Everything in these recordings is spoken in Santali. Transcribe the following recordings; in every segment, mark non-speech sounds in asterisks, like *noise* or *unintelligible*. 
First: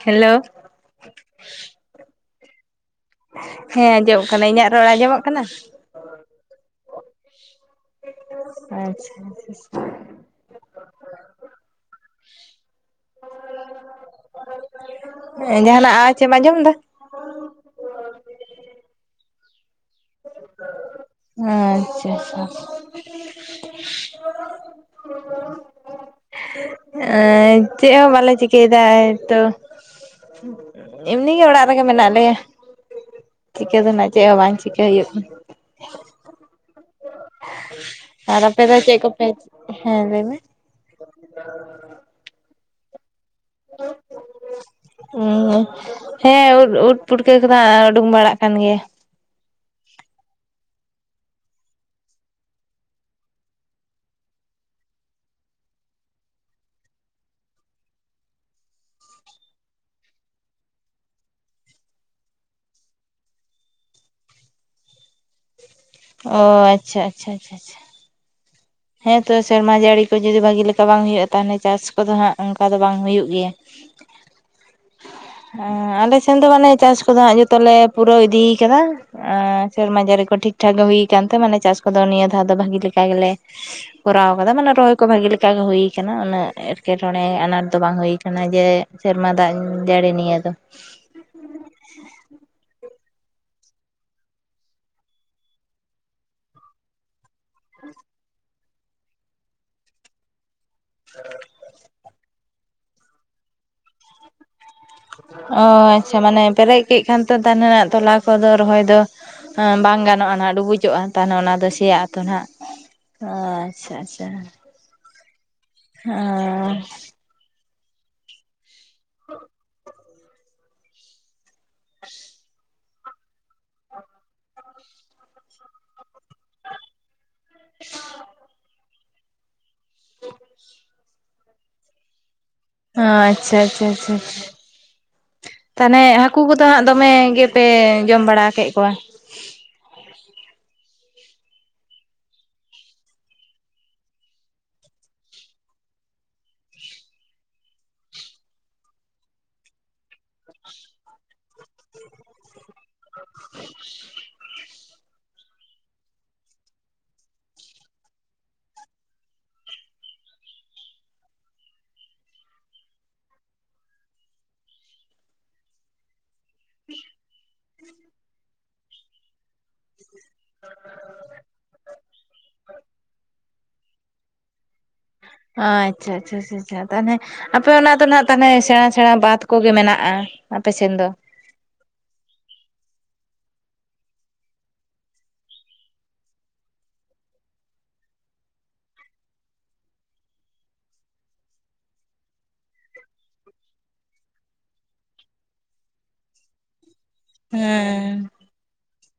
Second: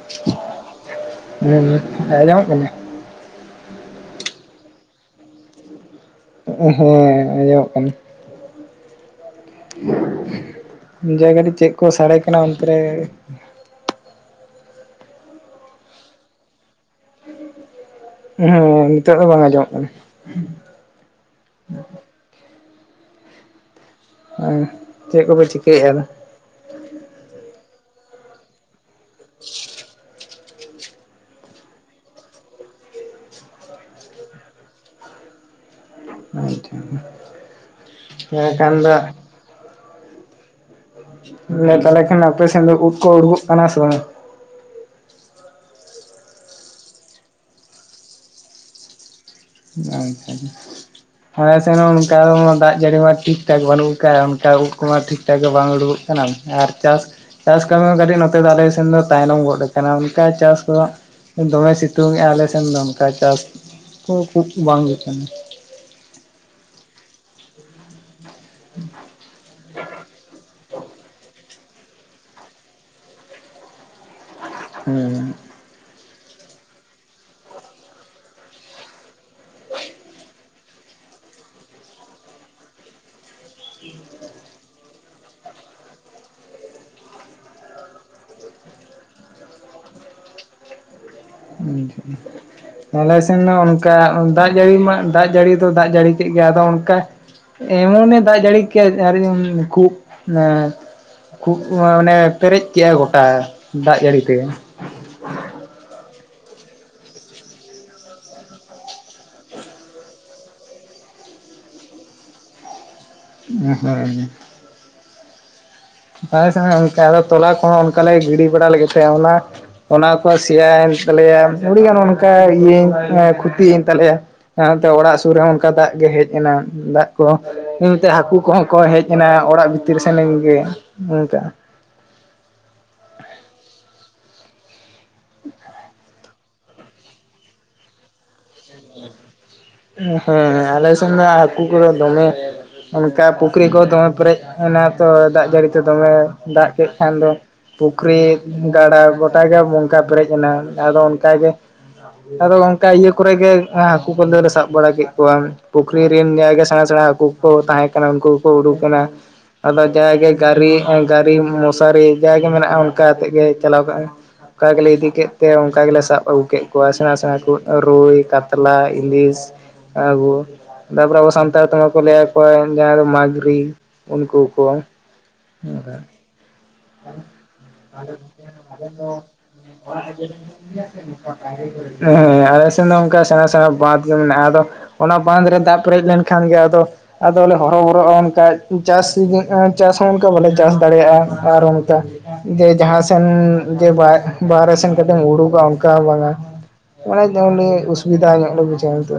ᱦᱮᱞᱳ ᱦᱩᱸ ᱚᱸᱡᱚᱢᱚᱜ ᱠᱟᱱᱟ᱾ ᱦᱮᱸ ᱟᱸᱡᱚᱢ ᱠᱟᱱᱟ ᱤᱧᱟᱹᱜ ᱨᱚᱲ ᱟᱸᱡᱚᱢᱚᱜ ᱠᱟᱱᱟ᱾ ᱦᱮᱸ ᱟᱸᱡᱚᱢᱚᱜ ᱠᱟᱱᱟ᱾ ᱟᱪᱪᱷᱟ᱾ ᱡᱟᱭᱜᱟᱰᱤ ᱪᱮᱜ ᱠᱚ ᱥᱟᱸᱲᱮ ᱠᱟᱱᱟ ᱚᱱᱛᱮ ᱨᱮ ᱮᱸ ᱡᱟᱦᱟᱱᱟᱜ ᱟᱣᱟᱪ ᱮᱢ ᱟᱸᱡᱚᱢ ᱫᱟ᱾ ᱚ *unintelligible* ᱩᱦᱮᱸ ᱱᱤᱛᱚᱜ ᱫᱚ ᱵᱟᱝ ᱟᱸᱡᱚᱢᱚᱜ ᱠᱟᱱᱟ᱾ ᱟᱪᱪᱷᱟ ᱪᱷᱟ᱾ ᱮᱩ ᱪᱮᱜ ᱠᱚᱯᱮ ᱪᱤᱠᱟᱹᱭ ᱭᱮᱜᱟ ᱟᱫᱚ? ᱮ ᱪᱮᱜ ᱦᱚᱸ ᱵᱟᱞᱮ ᱪᱤᱠᱟᱹᱭᱮᱫᱟ ᱛᱚ᱾ ᱮᱢᱱᱤ ᱜᱮ ᱚᱲᱟᱜ ᱨᱮᱜᱮ ᱢᱮᱱᱟᱜ ᱞᱮᱭᱟ ᱪᱤᱠᱟᱹ ᱫᱚ ᱱᱟᱜ ᱪᱮᱜ ᱦᱚᱸ ᱵᱟᱝ᱾ ᱪᱤᱠᱟᱹ ᱦᱩᱭᱩᱜ ᱟᱫᱚ ᱟᱪᱪᱷᱟ ᱠᱟᱱᱟ ᱟᱨ ᱦᱮᱸ ᱟᱯᱮ ᱠᱷᱟᱱ ᱫᱚ ᱪᱮᱜ ᱠᱚᱯᱮ ᱦᱮᱸ ᱞᱟᱹᱭ ᱢᱮ᱾ ᱛᱟᱦᱚᱞᱮ ᱠᱷᱟᱱ ᱟᱯᱮ ᱥᱮᱱ ᱫᱚ ᱩᱫ ᱠᱚ ᱩᱰᱩᱠᱚᱜ ᱠᱟᱱᱟ ᱥᱮ ᱵᱟᱝ᱾ ᱦᱸ ᱦᱮᱸ ᱩᱫ ᱩᱫ ᱯᱩᱴᱠᱟᱹ ᱠᱚᱫᱚ ᱩᱰᱩᱠ ᱵᱟᱲᱟᱜ ᱠᱟᱱ ᱜᱮᱭ-ᱟ᱾ ᱟᱪᱪᱦᱟ᱾ *inaudible* ᱟᱞᱯ ᱥᱮᱱ ᱚᱱᱠᱟ ᱫᱟᱜ ᱡᱟᱹᱲᱤ ᱢᱟ ᱴᱷᱤᱠ ᱴᱷᱟᱠ ᱵᱟᱹᱱᱩᱜ ᱟᱠᱟᱫᱟ ᱚᱱᱠᱟ ᱩᱰ ᱠᱚᱢᱟ ᱴᱷᱤᱠ ᱴᱷᱟᱠ ᱜᱮ ᱵᱟᱝ ᱩᱰᱩᱠᱚᱜ ᱠᱟᱱᱟ᱾ ᱟᱨ ᱪᱟᱥ ᱪᱟᱥ ᱠᱟᱹᱢᱤ ᱦᱚᱸ ᱠᱟᱹᱴᱤᱡ ᱱᱚᱛᱮ ᱫᱚ ᱟᱞᱮ ᱥᱮᱱ ᱫᱚ ᱛᱟᱭᱱᱚᱢ ᱜᱚᱫ ᱟᱠᱟᱱᱟ ᱚᱱᱠᱟ ᱪᱟᱥ ᱠᱚ ᱫᱚᱢᱮ ᱥᱤᱛᱩᱝ ᱮᱼᱟᱭ ᱟᱞᱮ ᱥᱮᱱ ᱫᱚ ᱚᱱᱠᱟ ᱪᱟᱥ ᱠᱷᱩᱵ ᱩᱵ ᱵᱟᱝ ᱞᱮᱠᱟᱜᱮ ᱚ ᱟᱪᱪᱷᱟ ᱟᱪᱷᱟ ᱟᱪᱷᱟ᱾ ᱦᱸ ᱦᱮᱸ ᱛᱚ ᱥᱮᱨᱢᱟ ᱡᱟᱹᱲᱤ ᱠᱳ ᱡᱩᱫᱤ ᱵᱷᱟᱜᱤ ᱞᱮᱠᱟ ᱵᱟᱝ ᱦᱩᱭᱩᱜᱼᱟ ᱛᱟᱦᱚᱞᱮ ᱪᱟᱥ ᱠᱚᱫᱚ ᱦᱟᱸᱜ ᱚᱱᱠᱟ ᱫᱚ ᱵᱟᱝ ᱦᱩᱭᱩᱜ ᱜᱮᱭᱟ᱾ *unintelligible* ᱦᱮᱸ᱾ ᱟᱞᱮ ᱥᱮᱱ ᱫᱚ ᱢᱟᱱᱮ ᱪᱟᱥ ᱠᱚᱫᱚ ᱦᱟᱸᱜ ᱡᱚᱛᱚᱞᱮ ᱯᱩᱨᱟᱹᱣ ᱤᱫᱤ ᱟᱠᱟᱫᱟ᱾ ᱟᱸ ᱥᱮᱨᱢᱟ ᱡᱟᱸᱱᱤ ᱠᱚ ᱴᱷᱤᱠᱴᱷᱟᱠ ᱜᱮ ᱦᱩᱭ ᱟᱠᱟᱱᱛᱮ ᱢᱟᱱᱮ ᱪᱟᱥ ᱠᱚᱫᱚ ᱱᱤᱭᱟᱹ ᱫᱷᱟᱣ ᱫᱚ ᱵᱷᱟᱜᱤ ᱞᱮᱠᱟ ᱜᱮᱞᱮ ᱸ *unintelligible* ᱠᱚᱨᱟᱣ ᱟᱠᱟᱫᱟ ᱢᱟᱱᱮ ᱨᱚᱦᱚᱭ ᱠᱚ ᱵᱷᱟᱜᱮ ᱞᱮᱠᱟ ᱜᱮ ᱦᱩᱭ ᱟᱠᱟᱱᱟ ᱩᱱᱟᱹᱜ ᱮᱴᱠᱮᱴᱚᱬᱮ ᱟᱱᱟᱴ ᱫᱚ ᱵᱟᱝ ᱦᱩᱭ ᱠᱟᱱᱟ ᱡᱮ ᱥᱮᱨᱢᱟ ᱫᱟᱜ ᱡᱟᱹᱲᱤ ᱱᱤᱭᱟᱹ ᱫᱚ᱾ ᱦᱸ᱾ ᱟᱞᱮ ᱥᱮᱱ ᱢᱟ ᱚᱱᱠᱟ ᱫᱟᱜ ᱡᱟᱹᱲᱤ ᱢᱟ ᱫᱟᱜ ᱡᱟᱹᱲᱤ ᱫᱚ ᱫᱟᱜ ᱡᱟᱹᱲᱤ ᱠᱮᱫ ᱜᱮᱭᱟ ᱟᱫᱚ ᱚᱱᱠᱟ ᱮᱢᱚᱱᱮ ᱫᱟᱜ ᱡᱟᱹᱲᱤ ᱠᱮᱜ ᱟ ᱟᱨ ᱠᱷᱩᱵ ᱠᱷᱩᱵ ᱢᱟᱱᱮ ᱯᱮᱨᱮᱡ ᱠᱮᱜᱟᱭ ᱜᱚᱴᱟ ᱫᱟᱜ ᱡᱟᱹᱲᱤᱛᱮ᱾ ᱚ ᱟᱪᱪᱷᱟ ᱢᱟᱱᱮ ᱯᱮᱨᱮᱡ ᱠᱮᱫ ᱠᱷᱟᱱ ᱛᱚ ᱛᱟᱦᱮᱱᱟ ᱛᱚᱞᱟ ᱠᱚᱫᱚ ᱨᱚᱦᱚᱭ ᱫᱚ ᱵᱟᱝ ᱜᱟᱱᱚᱜᱼᱟ ᱱᱟᱜ ᱰᱩᱵᱩᱡᱚᱜᱼᱟ ᱛᱟᱦᱚᱞᱮ ᱚᱱᱟ ᱫᱚ ᱥᱮᱭᱟᱜ ᱟᱛᱚ ᱱᱟᱜ᱾ ᱟᱪᱪᱷᱟ ᱟᱪᱪᱷᱟ᱾ ᱦᱮᱸᱥᱮ ᱚᱱᱠᱟ ᱟᱫᱚ ᱛᱚᱞᱟ ᱠᱚᱦᱚᱸ ᱚᱱᱠᱟᱞᱮ ᱜᱤᱰᱤ ᱵᱟᱲᱟ ᱞᱟᱹᱜᱤᱫ ᱛᱮ ᱚᱱᱟ ᱚᱱᱟ ᱥᱭᱟᱭᱮᱱ ᱛᱟᱞᱮᱭᱟ ᱟᱹᱰᱤᱜᱟᱱ ᱚᱱᱠᱟ ᱤᱭᱟᱹᱧ ᱠᱷᱚᱛᱤᱭᱮᱱ ᱛᱟᱞᱮᱭᱟ᱾ ᱦᱟᱸᱛᱮ ᱚᱲᱟᱜ ᱥᱩᱨ ᱨᱮᱦᱚᱸ ᱚᱱᱠᱟ ᱫᱟᱜ ᱜᱮ ᱦᱮᱡ ᱮᱱᱟ ᱫᱟᱜ᱾ ᱮᱢᱛᱮ ᱦᱟᱹᱠᱩ ᱠᱚᱦᱚᱸ ᱠᱚ ᱦᱮᱡ ᱮᱱᱟ ᱚᱲᱟᱜ ᱵᱷᱤᱛᱤᱨ ᱥᱮᱱ ᱜᱮ᱾ ᱚ ᱟᱪᱪᱷᱟ ᱟᱪᱪᱷᱟ ᱟᱪᱷ ᱛᱟᱦᱚᱞᱮ ᱦᱟᱠᱩ ᱠᱚᱫᱚ ᱦᱟᱸᱜ ᱫᱚᱢᱮ ᱜᱮᱯᱮ ᱡᱚᱢ ᱵᱟᱲᱟ ᱠᱮᱫ ᱠᱚᱣᱟ᱾ ᱦᱮᱸ ᱟᱞᱮ ᱥᱮᱱ ᱫᱚ ᱦᱟᱠᱩ ᱠᱚᱫᱚ ᱫᱚᱢᱮ ᱚᱱᱠᱟ ᱯᱩᱠᱷᱨᱤ ᱠᱚ ᱫᱚᱢᱮ ᱯᱮᱨᱮᱡ ᱮᱱᱟ ᱛᱚ ᱫᱟᱜ ᱡᱟᱹᱲᱤ ᱛᱮ ᱫᱚᱢᱮ ᱫᱟᱜ ᱠᱮᱫ ᱠᱷᱟᱱ ᱫᱚ ᱯᱩᱠᱷᱨᱤ ᱜᱟᱰᱟ ᱜᱚᱴᱟ ᱜᱮ ᱱᱚᱱᱠᱟ ᱯᱮᱨᱮᱡ ᱮᱱᱟ ᱾ᱟᱫᱚ ᱚᱱᱠᱟ ᱜᱮ ᱟᱫᱚ ᱚᱱᱠᱟ ᱤᱭᱟᱹ ᱠᱚᱨᱮ ᱜᱮ ᱦᱟᱹᱠᱩ ᱠᱚ ᱠᱚ ᱥᱟᱵ ᱵᱟᱲᱟ ᱠᱮᱫ ᱠᱚᱣᱟ ᱯᱩᱠᱷᱨᱤ ᱨᱮᱱ ᱡᱟᱭᱜᱟ ᱥᱮᱬᱟ ᱥᱮᱬᱟ ᱦᱟᱹᱠᱩ ᱠᱚ ᱛᱟᱦᱮᱸ ᱠᱟᱱᱟ ᱩᱱᱠᱩ ᱠᱚᱠᱚ ᱩᱰᱩᱠ ᱮᱱᱟ᱾ ᱟᱫᱚ ᱡᱟᱜᱮ ᱜᱟᱨᱤ-ᱜᱟᱨᱤ ᱢᱚᱥᱟᱨᱤ ᱡᱟᱜᱮ ᱢᱮᱱᱟᱜᱼᱟ ᱚᱱᱠᱟ ᱟᱛᱮᱫ ᱜᱮ ᱪᱟᱞᱟᱣ ᱠᱟᱜᱼᱟ᱾ ᱚᱱᱠᱟ ᱜᱮᱞᱮ ᱤᱫᱤ ᱠᱮᱫ ᱛᱮ ᱚᱱᱠᱟ ᱜᱮᱞᱮ ᱥᱟᱵ ᱟᱹᱜᱩ ᱠᱮᱫ ᱠᱚᱣᱟ ᱥᱮᱬᱟ ᱥᱮᱬᱟ ᱠᱚ ᱨᱩᱭ, ᱠᱟᱛ ᱠᱟᱛᱞᱟ, ᱤᱝᱞᱤᱥ, ᱟᱨᱩ᱾ ᱛᱟᱯᱚᱨᱮ ᱟᱵᱚ ᱥᱟᱱᱛᱟᱲ ᱛᱮᱢᱟ ᱠᱚ ᱞᱟᱹᱭ ᱟᱠᱚᱣᱟ ᱡᱟᱦᱟᱸᱭ ᱫᱚ ᱢᱟᱜᱽᱨᱤ ᱩᱱᱠᱩ ᱠᱚ᱾ ᱟᱪᱪᱷᱟ, ᱟᱪᱷᱟ, ᱟᱪᱷᱟ ᱛᱟᱦᱚᱞᱮ ᱟᱯᱮ ᱚᱱᱟ ᱫᱚ ᱱᱟᱜ ᱛᱟᱦᱚᱞᱮ ᱥᱮᱬᱟ ᱥᱮᱬᱟ ᱵᱟᱫ ᱠᱚᱜᱮ ᱢᱮᱱᱟᱜᱼᱟ ᱟᱯᱮ ᱥᱮᱱ ᱫᱚ᱾ ᱦᱮᱸ ᱟᱞᱮ ᱥᱮᱱ ᱫᱚ ᱚᱱᱠᱟ ᱥᱮᱬᱟ ᱥᱮᱬᱟ ᱵᱟᱸᱫ ᱜᱮ ᱢᱮᱱᱟᱜᱼᱟ ᱟᱫᱚ ᱚᱱᱟ ᱵᱟᱸᱫ ᱨᱮ ᱫᱟᱜ ᱯᱮᱨᱮᱡ ᱞᱮᱱᱠᱷᱟᱱ ᱜᱮ ᱟᱫᱚ ᱟᱫᱚ ᱞᱮ ᱦᱚᱨᱚ ᱵᱚᱨᱚᱜᱼᱟ ᱚᱱᱠᱟ ᱪᱟᱥ ᱪᱟᱥ ᱦᱚᱸ ᱚᱱᱠᱟ ᱵᱟᱞᱮ ᱪᱟᱥ ᱫᱟᱲᱮᱭᱟᱜᱼᱟ᱾ ᱟᱨ ᱚᱱᱠᱟ ᱡᱮ ᱡᱟᱦᱟᱸᱥᱮᱱ ᱡᱮ ᱵᱟᱦᱨᱮ ᱥᱮᱱ ᱠᱟᱴᱤᱡ ᱮᱢ ᱩᱰᱩ ᱠᱚᱜ ᱟ ᱚᱱᱠᱟ ᱦᱚᱸ ᱵᱟᱝᱟ᱾ ᱟᱱᱮ ᱚᱥᱩᱵᱤᱫᱟ ᱦᱮᱸ ᱧᱚᱜ ᱞᱮ ᱵᱩᱡᱷᱟᱹᱣᱟ ᱱᱤᱛᱩ᱾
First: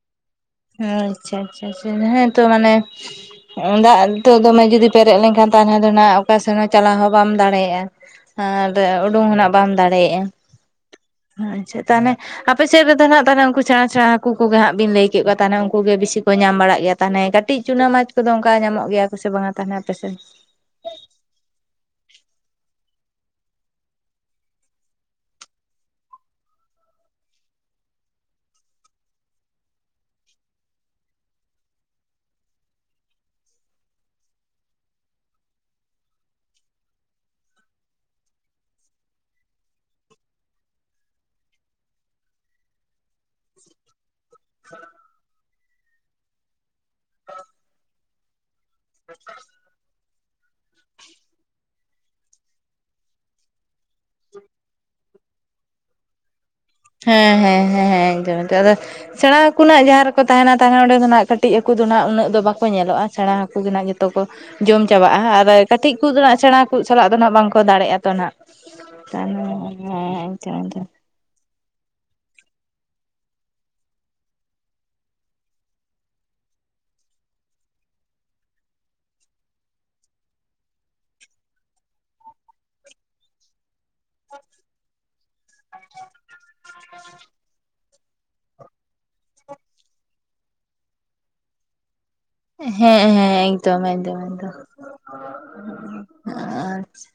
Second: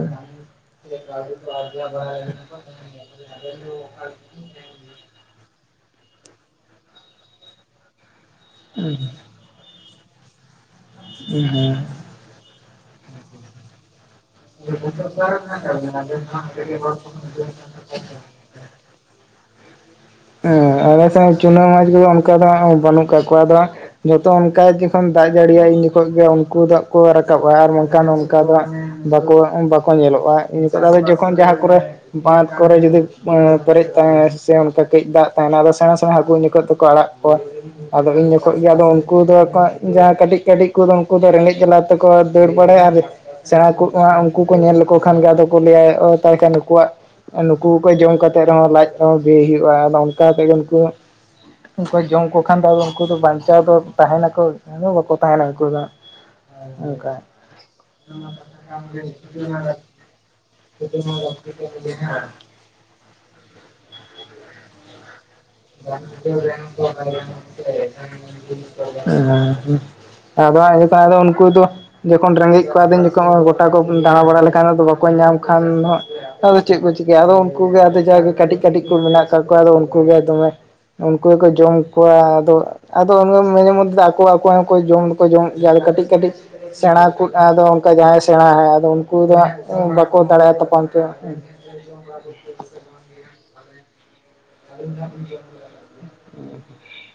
ᱟᱪᱪᱷᱟ ᱟᱪᱪᱷᱟ ᱟᱪᱪᱷᱟ ᱦᱮᱸ *unintelligible* ᱱᱤᱛᱚᱜ ᱫᱚᱢᱮ ᱡᱩᱫᱤ ᱯᱮᱨᱮᱡ ᱞᱮᱱᱠᱷᱟᱱ ᱛᱟᱦᱚᱞᱮ ᱫᱚ ᱱᱦᱟᱜ ᱚᱠᱟ ᱥᱮᱱ ᱦᱚᱸ ᱪᱟᱞᱟᱣ ᱦᱚᱸ ᱵᱟᱢ ᱫᱟᱲᱮᱭᱟᱜᱼᱟ᱾ ᱟᱨ ᱩᱰᱩᱝ ᱦᱚᱸᱱᱟᱜ ᱵᱟᱢ ᱫᱟᱲᱮᱭᱟᱜᱼᱟ᱾ ᱟᱪᱷᱟ ᱦᱮᱸ ᱛᱟᱦᱚᱞᱮ ᱟᱯᱮ ᱥᱮᱫ ᱨᱮᱫᱚ ᱱᱟᱦᱟᱜ ᱛᱟᱦᱞᱮ ᱩᱱᱠᱩ ᱥᱮᱬᱟ ᱥᱮᱬᱟ ᱦᱟᱹᱠᱩ ᱠᱚᱜᱮ ᱦᱟᱸᱜ ᱵᱤᱱ ᱞᱟᱹᱭ ᱠᱮᱜ ᱛᱟᱦᱮᱱᱟ ᱩᱱᱠᱩ ᱜᱮ ᱵᱮᱥᱤ ᱠᱚ ᱧᱟᱢ ᱵᱟᱲᱟᱜ ᱜᱮᱭᱟ ᱛᱟᱦᱮᱸᱱᱟ ᱠᱟᱹᱴᱤᱡ ᱪᱩᱱᱟ ᱢᱟᱪ᱾ ᱠᱚᱫᱚ ᱚᱱᱠᱟ ᱧᱟᱢᱚᱜ ᱜᱮᱭᱟ ᱠᱚ ᱥᱮ ᱵᱟᱝᱟ ᱛᱟᱦᱮᱱᱟ ᱟᱯᱮ ᱥᱮᱱ? ᱦᱮᱸ ᱟᱞᱮ ᱥᱮ ᱦᱚᱸ ᱪᱩᱱᱟᱹ ᱢᱟᱪᱷ ᱠᱚᱫᱚ ᱚᱱᱠᱟ ᱫᱚ ᱦᱟᱸᱜ ᱵᱟᱹᱱᱩᱜ ᱠᱟᱜ ᱠᱚᱣᱟ, ᱟᱫᱚ ᱡᱚᱛᱚ ᱚᱱᱠᱟ ᱡᱚᱠᱷᱚᱱ ᱫᱟᱜ ᱡᱟᱹᱲᱤᱭᱟᱭ ᱤᱱ ᱡᱚᱠᱷᱚᱡ ᱜᱮ ᱩᱱᱠᱩ ᱫᱚᱦᱟᱜ ᱠᱚ ᱨᱟᱠᱟᱵᱼᱟ ᱟᱨ ᱵᱟᱝᱠᱷᱟᱱ ᱚᱱᱠᱟ ᱫᱚ ᱦᱟᱜ ᱵᱟᱠᱚ ᱵᱟᱠᱚ ᱧᱮᱞᱚᱜᱼᱟ ᱱᱤᱛᱚᱜ ᱫᱚ ᱟᱫᱚ ᱡᱚᱠᱷᱚᱱ ᱡᱟᱦᱟᱸ ᱠᱚᱨᱮ ᱵᱟᱸᱫ ᱠᱚᱨᱮ ᱡᱩᱫᱤ ᱮᱸ ᱯᱮᱨᱮᱡ ᱛᱟᱦᱮᱸᱱᱟᱭ ᱥᱮ ᱚᱱᱠᱟ ᱠᱟᱹᱡ ᱫᱟᱜ ᱛᱟᱦᱮᱱᱟ ᱟᱫᱚ ᱥᱮᱬᱟ ᱥᱮᱬᱟ ᱦᱟᱹᱠᱩ ᱩᱱᱡᱚᱠᱷᱟᱹᱡ ᱛᱮᱠᱚ ᱟᱲᱟᱜ ᱠᱚᱣᱟ᱾ ᱟᱫᱚ ᱤᱧ ᱡᱚᱠᱷᱚᱡ ᱜᱮ ᱟᱫᱚ ᱩᱱᱠᱩ ᱫᱚ ᱠᱚᱸᱡ ᱡᱟᱦᱟᱸᱭ ᱠᱟᱹᱴᱤᱡ ᱠᱟᱹᱴᱤᱡ ᱠᱚᱫᱚ ᱩᱱᱠᱩ ᱫᱚ ᱨᱮᱸᱜᱮᱡ ᱡᱟᱞᱟᱛᱼᱼ ᱛᱮᱠᱚ ᱫᱟᱹᱲ ᱵᱟᱲᱟᱭᱟ ᱟᱨ ᱥᱮᱬᱟ *unintelligible* ᱼᱼ ᱠᱩ ᱠᱚ ᱧᱮᱞ ᱞᱮᱠᱚ ᱠᱷᱟᱱ ᱜᱮ ᱟᱫᱚ ᱠᱚ ᱞᱟᱹᱭᱟ ᱚ ᱛᱟᱦᱞᱮ ᱠᱷᱟᱱ ᱱᱩᱠᱩᱣᱟᱜ ᱱᱩᱠᱩ ᱠᱚ ᱡᱚᱢ ᱠᱟᱛᱮ ᱨᱮᱦᱚᱸ ᱞᱟᱡ ᱫᱚ ᱵᱤᱭ ᱦᱩᱭᱩᱜᱼᱟ, ᱟᱫᱚ ᱚᱱᱠᱟ ᱛᱮᱜᱮ ᱩᱱᱠᱩ ᱩᱱᱠᱩ ᱡᱚᱢ ᱠᱚ ᱠᱷᱟᱱ ᱫᱚ ᱟᱫᱚ ᱩᱱᱠᱩ ᱫᱚ ᱵᱟᱧᱪᱟᱣ ᱫᱚ ᱛᱟᱦᱮ ᱱᱟᱠᱚ? ᱟᱫᱚ ᱵᱟᱠᱚ ᱛᱟᱦᱮᱱᱟ ᱩᱱᱠᱩ ᱫᱚ ᱾ ᱦᱮᱸ, ᱦᱮᱸ, ᱦᱮᱸ, ᱦᱮᱸ, ᱮᱠᱫᱚᱢ, ᱮᱫᱚᱢ ᱟᱫᱚ ᱥᱮᱬᱟ ᱦᱟᱠᱚ ᱱᱟᱦᱟᱜ ᱡᱟᱦᱟᱸ ᱨᱮᱠᱚ ᱛᱟᱦᱮᱱᱟ ᱛᱟᱦᱮᱸ ᱚᱸᱰᱮ ᱫᱚ ᱱᱟᱜᱟᱜ ᱠᱟᱹᱴᱼᱼ ᱴᱤᱡ ᱦᱟᱹᱠᱩ ᱫᱚ ᱱᱟᱦᱟᱜ ᱩᱱᱟᱹᱜ ᱫᱚ ᱵᱟᱠᱚ ᱧᱮᱞᱚᱜᱼᱟ ᱥᱮᱬᱟ ᱦᱟᱹᱠᱩ ᱜᱮ ᱱᱟᱦᱟᱜ ᱡᱚᱛᱚ ᱠᱚ ᱡᱚᱢ ᱪᱟᱵᱟᱜᱼᱟ ᱾ᱟᱨ ᱠᱟᱹᱴᱤᱡ ᱠᱚ ᱫᱚ ᱱᱟᱜ ᱥᱮᱬᱟ ᱠᱩᱡ ᱥᱟᱞᱟᱜ ᱫᱚ ᱱᱟᱦᱟᱜ ᱵᱟᱝᱠᱚ ᱫᱟᱲᱮᱜᱼᱟᱛᱚ ᱱᱟᱦᱟᱜ᱾ *unintelligible* ᱦᱮᱸ ᱟᱫᱚ ᱮᱠᱫᱚᱢ ᱦᱟᱸᱜ ᱮᱠᱫᱚᱢ *unintelligible* ᱫᱚ ᱩᱱᱠᱩ ᱫᱚ ᱡᱚᱠᱷᱚᱱ ᱨᱮᱸᱜᱮᱡ ᱠᱚᱣᱟ ᱫᱤᱱ ᱡᱚᱠᱷᱚ ᱦᱚᱸ ᱜᱚᱴᱟ ᱠᱚ ᱫᱟᱬᱟ ᱵᱟᱲᱟ ᱞᱮᱠᱷᱟᱱ ᱟᱫᱚ ᱵᱟᱠᱚ ᱧᱟᱢ ᱠᱷᱟᱱ ᱫᱚ ᱦᱟᱸᱜ ᱟᱫᱚ ᱪᱮᱫ ᱠᱚ ᱪᱤᱠᱟᱹᱭᱟ ᱟᱫᱚ ᱩᱱᱠᱩ ᱜᱮ ᱟᱫᱚ ᱡᱟᱜᱮ ᱠᱟᱴᱤᱡ ᱠᱟᱴᱤᱡ ᱠᱚ ᱢᱮᱱᱟᱜ ᱠᱟᱫ ᱠᱚᱣᱟ ᱟᱫᱚ ᱩᱱᱠᱩ ᱜᱮ ᱫᱚᱢᱮ ᱩᱱᱠᱩ ᱜᱮᱠᱚ ᱡᱚᱢ ᱠᱚᱣᱟ ᱟᱫᱚ ᱟᱫᱚ *unintelligible* ᱢᱚᱫᱽᱫᱷᱮ ᱫᱚ ᱟᱠᱚ ᱟᱠᱚ ᱦᱚᱸ ᱡᱚᱢ ᱫᱚᱠᱚ ᱡᱚᱢᱚᱜ ᱜᱮᱭᱟ ᱠᱟᱹᱴᱤᱡ ᱠᱟᱹᱴᱤᱡ ᱥᱮᱬᱟ ᱠᱩᱡ ᱟᱫᱚ ᱚᱱᱠᱟ ᱡᱟᱦᱟᱸᱟᱭ ᱥᱮᱬᱟ ᱦᱟᱭ ᱟᱫᱚ ᱩᱱᱠᱩ ᱫᱚ ᱮᱸ ᱵᱟᱠᱚ ᱫᱟᱲᱮᱜ-ᱟ ᱛᱟᱯᱟᱢ ᱛᱮ᱾ *unintelligible* ᱦᱮᱸ, ᱦᱮᱸ, ᱮᱠᱫᱚᱢ, ᱮᱠᱫᱚᱢ, ᱮᱠᱫᱚᱢ᱾ ᱟᱨ *inaudible*